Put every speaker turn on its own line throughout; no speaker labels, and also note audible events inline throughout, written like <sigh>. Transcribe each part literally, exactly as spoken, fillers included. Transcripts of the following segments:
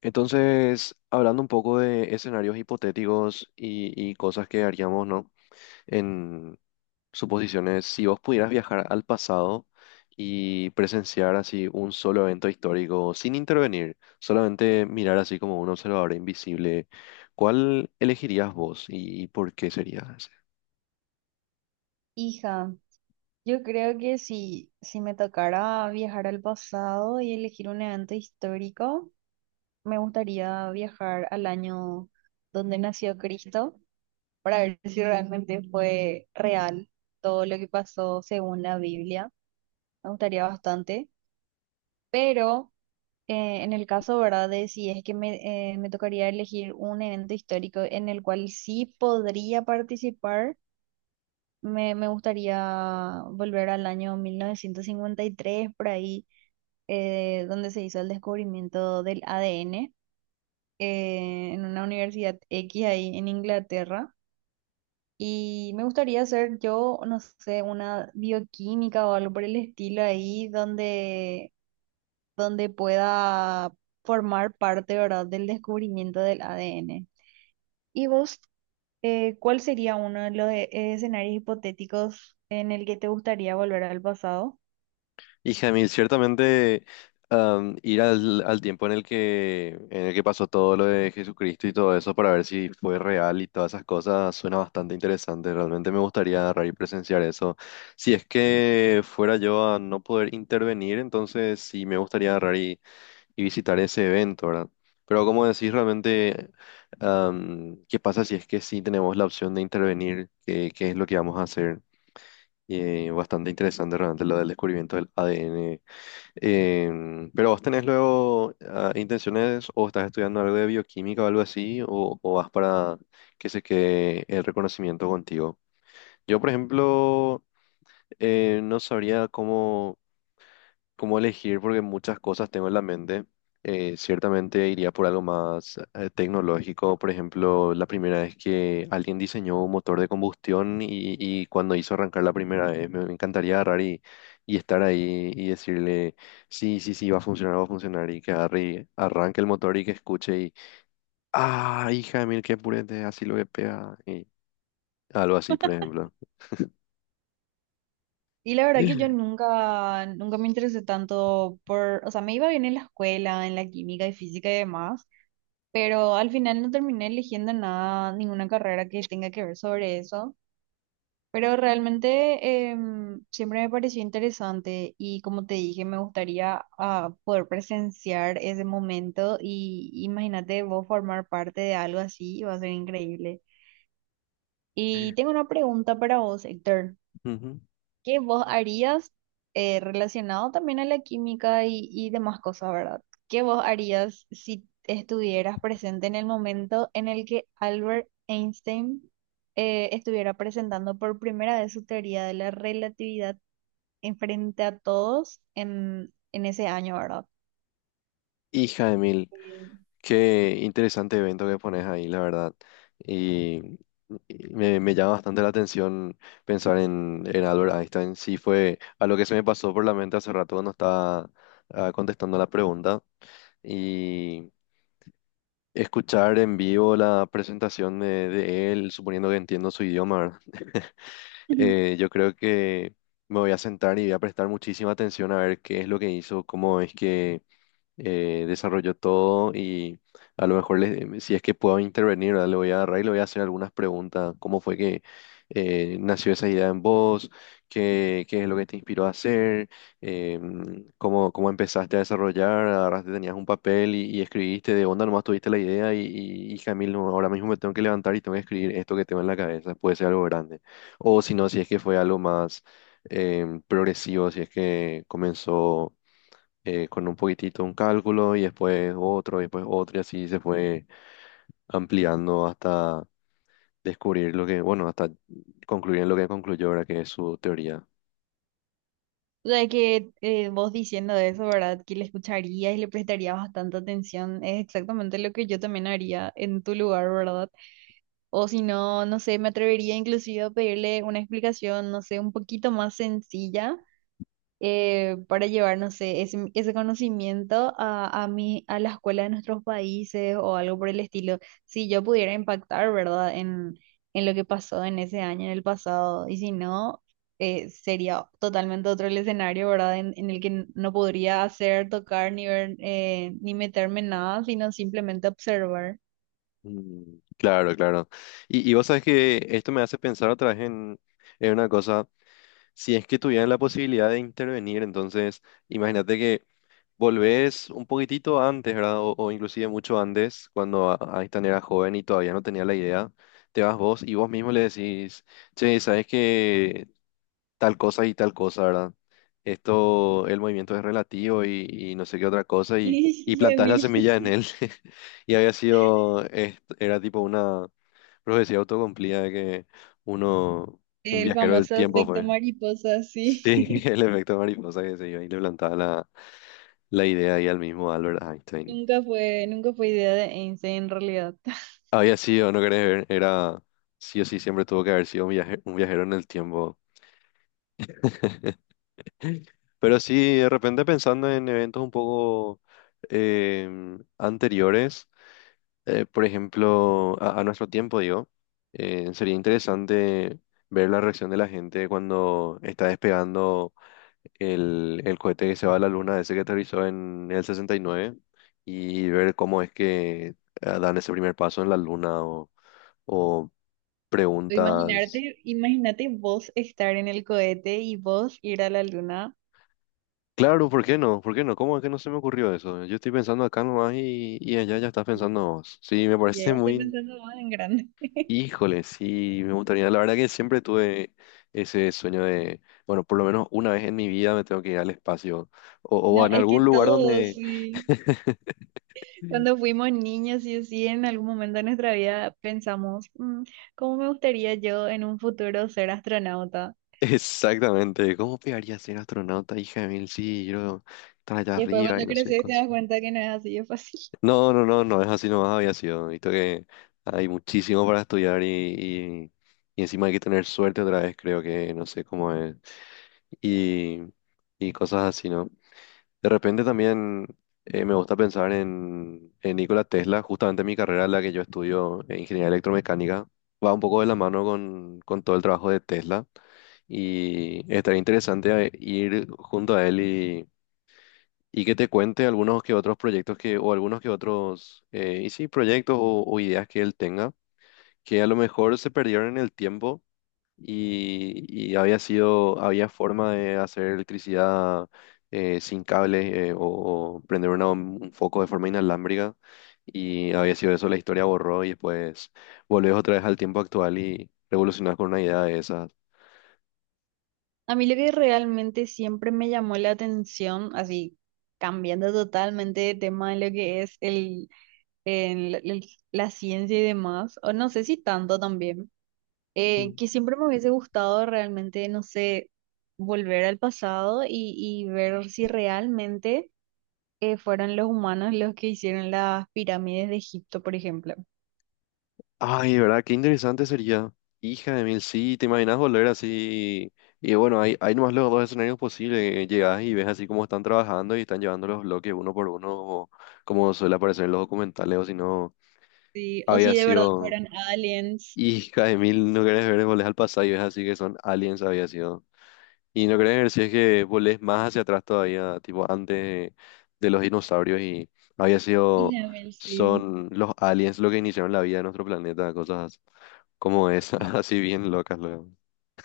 Entonces, hablando un poco de escenarios hipotéticos y, y cosas que haríamos, ¿no? En suposiciones, si vos pudieras viajar al pasado y presenciar así un solo evento histórico sin intervenir, solamente mirar así como un observador invisible, ¿cuál elegirías vos y, y por qué sería?
Hija, yo creo que si, si me tocara viajar al pasado y elegir un evento histórico, me gustaría viajar al año donde nació Cristo para ver si realmente fue real todo lo que pasó según la Biblia. Me gustaría bastante, pero eh, en el caso, ¿verdad? De si es que me, eh, me tocaría elegir un evento histórico en el cual sí podría participar. Me, me gustaría volver al año mil novecientos cincuenta y tres, por ahí, eh, donde se hizo el descubrimiento del A D N, eh, en una universidad X ahí en Inglaterra. Y me gustaría hacer yo, no sé, una bioquímica o algo por el estilo ahí, donde, donde pueda formar parte, ¿verdad?, del descubrimiento del A D N. ¿Y vos, eh, cuál sería uno de los eh, escenarios hipotéticos en el que te gustaría volver al pasado?
Y Jamil, ciertamente am, ir al, al tiempo en el que, en el que pasó todo lo de Jesucristo y todo eso para ver si fue real y todas esas cosas suena bastante interesante. Realmente me gustaría agarrar y presenciar eso. Si es que fuera yo a no poder intervenir, entonces sí me gustaría agarrar y, y visitar ese evento, ¿verdad? Pero como decís, realmente, am, ¿qué pasa si es que sí tenemos la opción de intervenir? ¿Qué, qué es lo que vamos a hacer? Y, eh, bastante interesante realmente lo del descubrimiento del A D N. Em, pero vos tenés luego ah, intenciones o estás estudiando algo de bioquímica o algo así, o, o vas para que se quede el reconocimiento contigo. Yo, por ejemplo, eh, no sabría cómo cómo elegir porque muchas cosas tengo en la mente. Eh, ciertamente iría por algo más eh, tecnológico. Por ejemplo, la primera vez que alguien diseñó un motor de combustión y, y cuando hizo arrancar la primera vez, me, me encantaría agarrar y, y estar ahí y decirle, sí, sí, sí, va a funcionar, va a funcionar y que agarre y arranque el motor y que escuche y, ah, hija de mil, qué purete, así lo que pega. Y algo así, por ejemplo.
Y la verdad que yo
<laughs>
nunca, nunca me interesé tanto por, o sea, me iba bien en la escuela, en la química y física y demás, pero al final no terminé eligiendo nada, ninguna carrera que tenga que ver sobre eso. Pero realmente em, siempre me pareció interesante y como te dije, me gustaría ah, poder presenciar ese momento y imagínate vos formar parte de algo así, va a ser increíble. Y tengo una pregunta para vos, Héctor.
Ujú.
¿Qué vos harías eh, relacionado también a la química y, y demás cosas, ¿verdad? ¿Qué vos harías si estuvieras presente en el momento en el que Albert Einstein eh, estuviera presentando por primera vez su teoría de la relatividad en frente a todos en, en ese año, ¿verdad?
Hija de mil.
Eh,
Qué interesante evento que pones ahí, la verdad. Y, y me, me llama bastante la atención pensar en, en Albert Einstein. Sí, fue a lo que se me pasó por la mente hace rato cuando estaba ah, contestando la pregunta. Y escuchar en vivo la presentación de, de él, suponiendo que entiendo su idioma, ¿verdad?
Ujú. <laughs>
Eh, yo creo que me voy a sentar y voy a prestar muchísima atención a ver qué es lo que hizo, cómo es que eh, desarrolló todo y a lo mejor le- si es que puedo intervenir, ¿verdad? Le voy a agarrar y le voy a hacer algunas preguntas. ¿Cómo fue que eh, nació esa idea en vos? ¿Qué, qué es lo que te inspiró a hacer? Eh, ¿cómo, cómo empezaste a desarrollar? Agarraste, tenías un papel y, y escribiste de onda, nomás tuviste la idea y, y, hija mil, no, ahora mismo me tengo que levantar y tengo que escribir esto que tengo en la cabeza. Puede ser algo grande. O si no, si es que fue algo más em, progresivo, si es que comenzó eh, con un poquitito un cálculo y después otro, y después otro, y así se fue ampliando hasta descubrir lo que, bueno, hasta concluir en lo que concluyó ahora, que es su teoría.
O sea que eh, vos diciendo eso, ¿verdad? Que le escucharías y le prestarías bastante atención, es exactamente lo que yo también haría en tu lugar, ¿verdad? O si no, no sé, me atrevería inclusive a pedirle una explicación, no sé, un poquito más sencilla eh, para llevar, no sé, ese, ese conocimiento a, a, mi, a la escuela de nuestros países o algo por el estilo. Si yo pudiera impactar, ¿verdad? En, en lo que pasó en ese año, en el pasado. Y si no, eh, sería totalmente otro el escenario, ¿verdad? En, en el que n- no podría hacer, tocar, ni ver, eh, ni meterme en nada, sino simplemente observar.
Mm, claro, claro. Y, y vos sabes que esto me hace pensar otra vez en, en una cosa. Si es que tuvieran la posibilidad de intervenir, entonces imagínate que volvés un poquitito antes, ¿verdad? O, o inclusive mucho antes, cuando A- Einstein era joven y todavía no tenía la idea. Te vas vos y vos mismo le decís, che, ¿sabes que tal cosa y tal cosa, ¿verdad? Esto, el movimiento es relativo y, y no sé qué otra cosa y, y
<laughs> Y
plantás la
Emilio,
semilla en
sí.
él. <laughs> Y había sido, es- era tipo una profecía autocumplida de que uno, un
El
viajero del
famoso
tiempo
efecto
fue.
mariposa, sí.
Sí, <laughs>
<laughs>
el efecto mariposa que se iba y le plantaba la, la idea y al mismo Albert Einstein.
Nunca fue, nunca fue idea de Einstein en realidad. <laughs>
Había sido, no querés ver, era sí o sí siempre tuvo que haber sido un viaje- un viajero en el tiempo. Pero sí, de repente pensando en eventos un poco em, anteriores, eh, por ejemplo, a, a nuestro tiempo, digo, eh, sería interesante ver la reacción de la gente cuando está despegando el, el cohete que se va a la luna, ese que aterrizó en el sesenta y nueve, y nueve, y ver cómo es que eh, dan ese primer paso en la luna o o
Tú
preguntas.
Imaginarte, imagínate vos estar en el cohete y vos ir a la luna.
Claro, ¿por qué no? ¿Por qué no? ¿Cómo es que no se me ocurrió eso? Yo estoy pensando acá nomás y, y allá ya estás pensando vos. Sí, me
Ya
parece
ya estoy
muy...
pensando más en grande. <laughs>
Híjole, sí, me gustaría. La verdad que siempre tuve ese sueño de, bueno, por lo menos una vez en mi vida me tengo que ir al espacio o, o
No,
en
es que
algún lugar
todos,
donde...
sí. Cuando
<laughs>
fuimos niños, y sí, en algún momento de nuestra vida pensamos, "Mm, ¿cómo me gustaría yo en un futuro ser astronauta?"
Exactamente, ¿cómo pegaría ser astronauta, hija de mil? Sí, yo estar allá
Y después
arriba y
cuando
no sé
creces
qué.
te das cuenta que no es así de fácil.
No, no, no, no es así nomás había sido. Visto que hay muchísimo para estudiar y, y, y encima hay que tener suerte otra vez, creo que no sé cómo es. Y, y cosas así, ¿no? De repente también eh, me gusta pensar en, en Nikola Tesla, justamente mi carrera, la que yo estudio en ingeniería electromecánica, va un poco de la mano con, con todo el trabajo de Tesla. Y estaría interesante eh, ir junto a él y que te cuente algunos que otros proyectos que, o algunos que otros, eh, y sí, proyectos o, o ideas que él tenga, que a lo mejor se perdieron en el tiempo y, y había sido, había forma de hacer electricidad eh, sin cable eh, o, o prender una- un foco de forma inalámbrica. Y había sido eso, la historia borró y después volvés otra vez al tiempo actual y revolucionás con una idea de esas.
A mí lo que realmente siempre me llamó la atención, así cambiando totalmente de tema de lo que es el, el- el- la ciencia y demás, o no sé si tanto también, eh, que siempre me hubiese gustado realmente, no sé, volver al pasado y, y ver si realmente eh, fueron los humanos los que hicieron las pirámides de Egipto, por ejemplo.
Ay, ¿verdad? Qué interesante sería. Hija de mil, sí, te imaginas volver así. Y bueno, hay, hay nomás los dos escenarios posibles. Llegas y ves así cómo están trabajando y están llevando los bloques uno por uno, como suele aparecer en los documentales, o si no,
Sí, o
había
si de verdad
sido.
fueron aliens.
Hija de mil, no querés ver, volvés al pasado y ves así que son aliens, había sido. Y lo que quería decir es que volés más hacia atrás todavía, tipo antes de, los dinosaurios y había sido,
Isabel, sí.
son los aliens lo que iniciaron la vida de nuestro planeta, cosas como esas, <laughs> así bien locas luego. <laughs>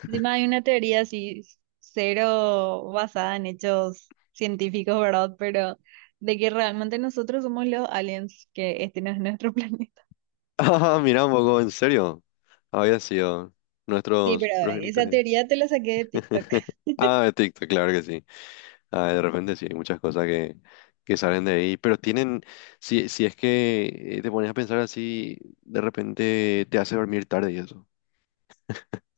Encima hay una teoría así, cero basada en hechos científicos, ¿verdad? Pero de que realmente nosotros somos los aliens, que este no es nuestro <laughs> planeta.
Ah, mira un poco, en serio, había sido
Sí,
nuestros
pero esa
progenitores.
teoría te la saqué de TikTok.
<laughs> Ah, de TikTok, claro que sí. Ah, de repente sí, hay muchas cosas que, que salen de ahí, pero tienen, si, si es que eh, te pones a pensar así, de repente te hace dormir tarde y eso.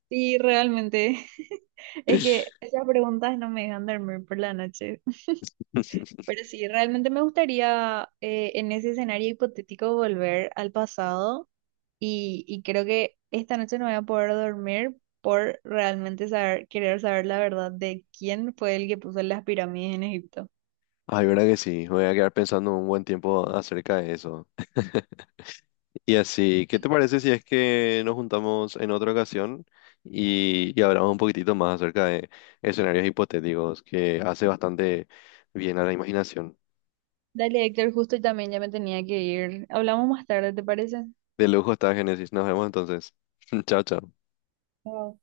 Sí, realmente. <laughs> Es que esas preguntas no me dejan dormir por la noche. Pero sí, realmente me gustaría eh, en ese escenario hipotético volver al pasado Y, y creo que esta noche no voy a poder dormir por realmente saber, querer saber la verdad de quién fue el que puso las pirámides en Egipto.
Ay, verdad que sí, voy a quedar pensando un buen tiempo acerca de eso. <laughs> Y así, ¿qué te parece si es que nos juntamos en otra ocasión y, y hablamos un poquitito más acerca de escenarios hipotéticos que hace bastante bien a la imaginación?
Dale, Héctor, justo y también ya me tenía que ir. Hablamos más tarde, ¿te parece?
De lujo está Génesis, nos vemos entonces. <laughs> Chao, chao.
Chao.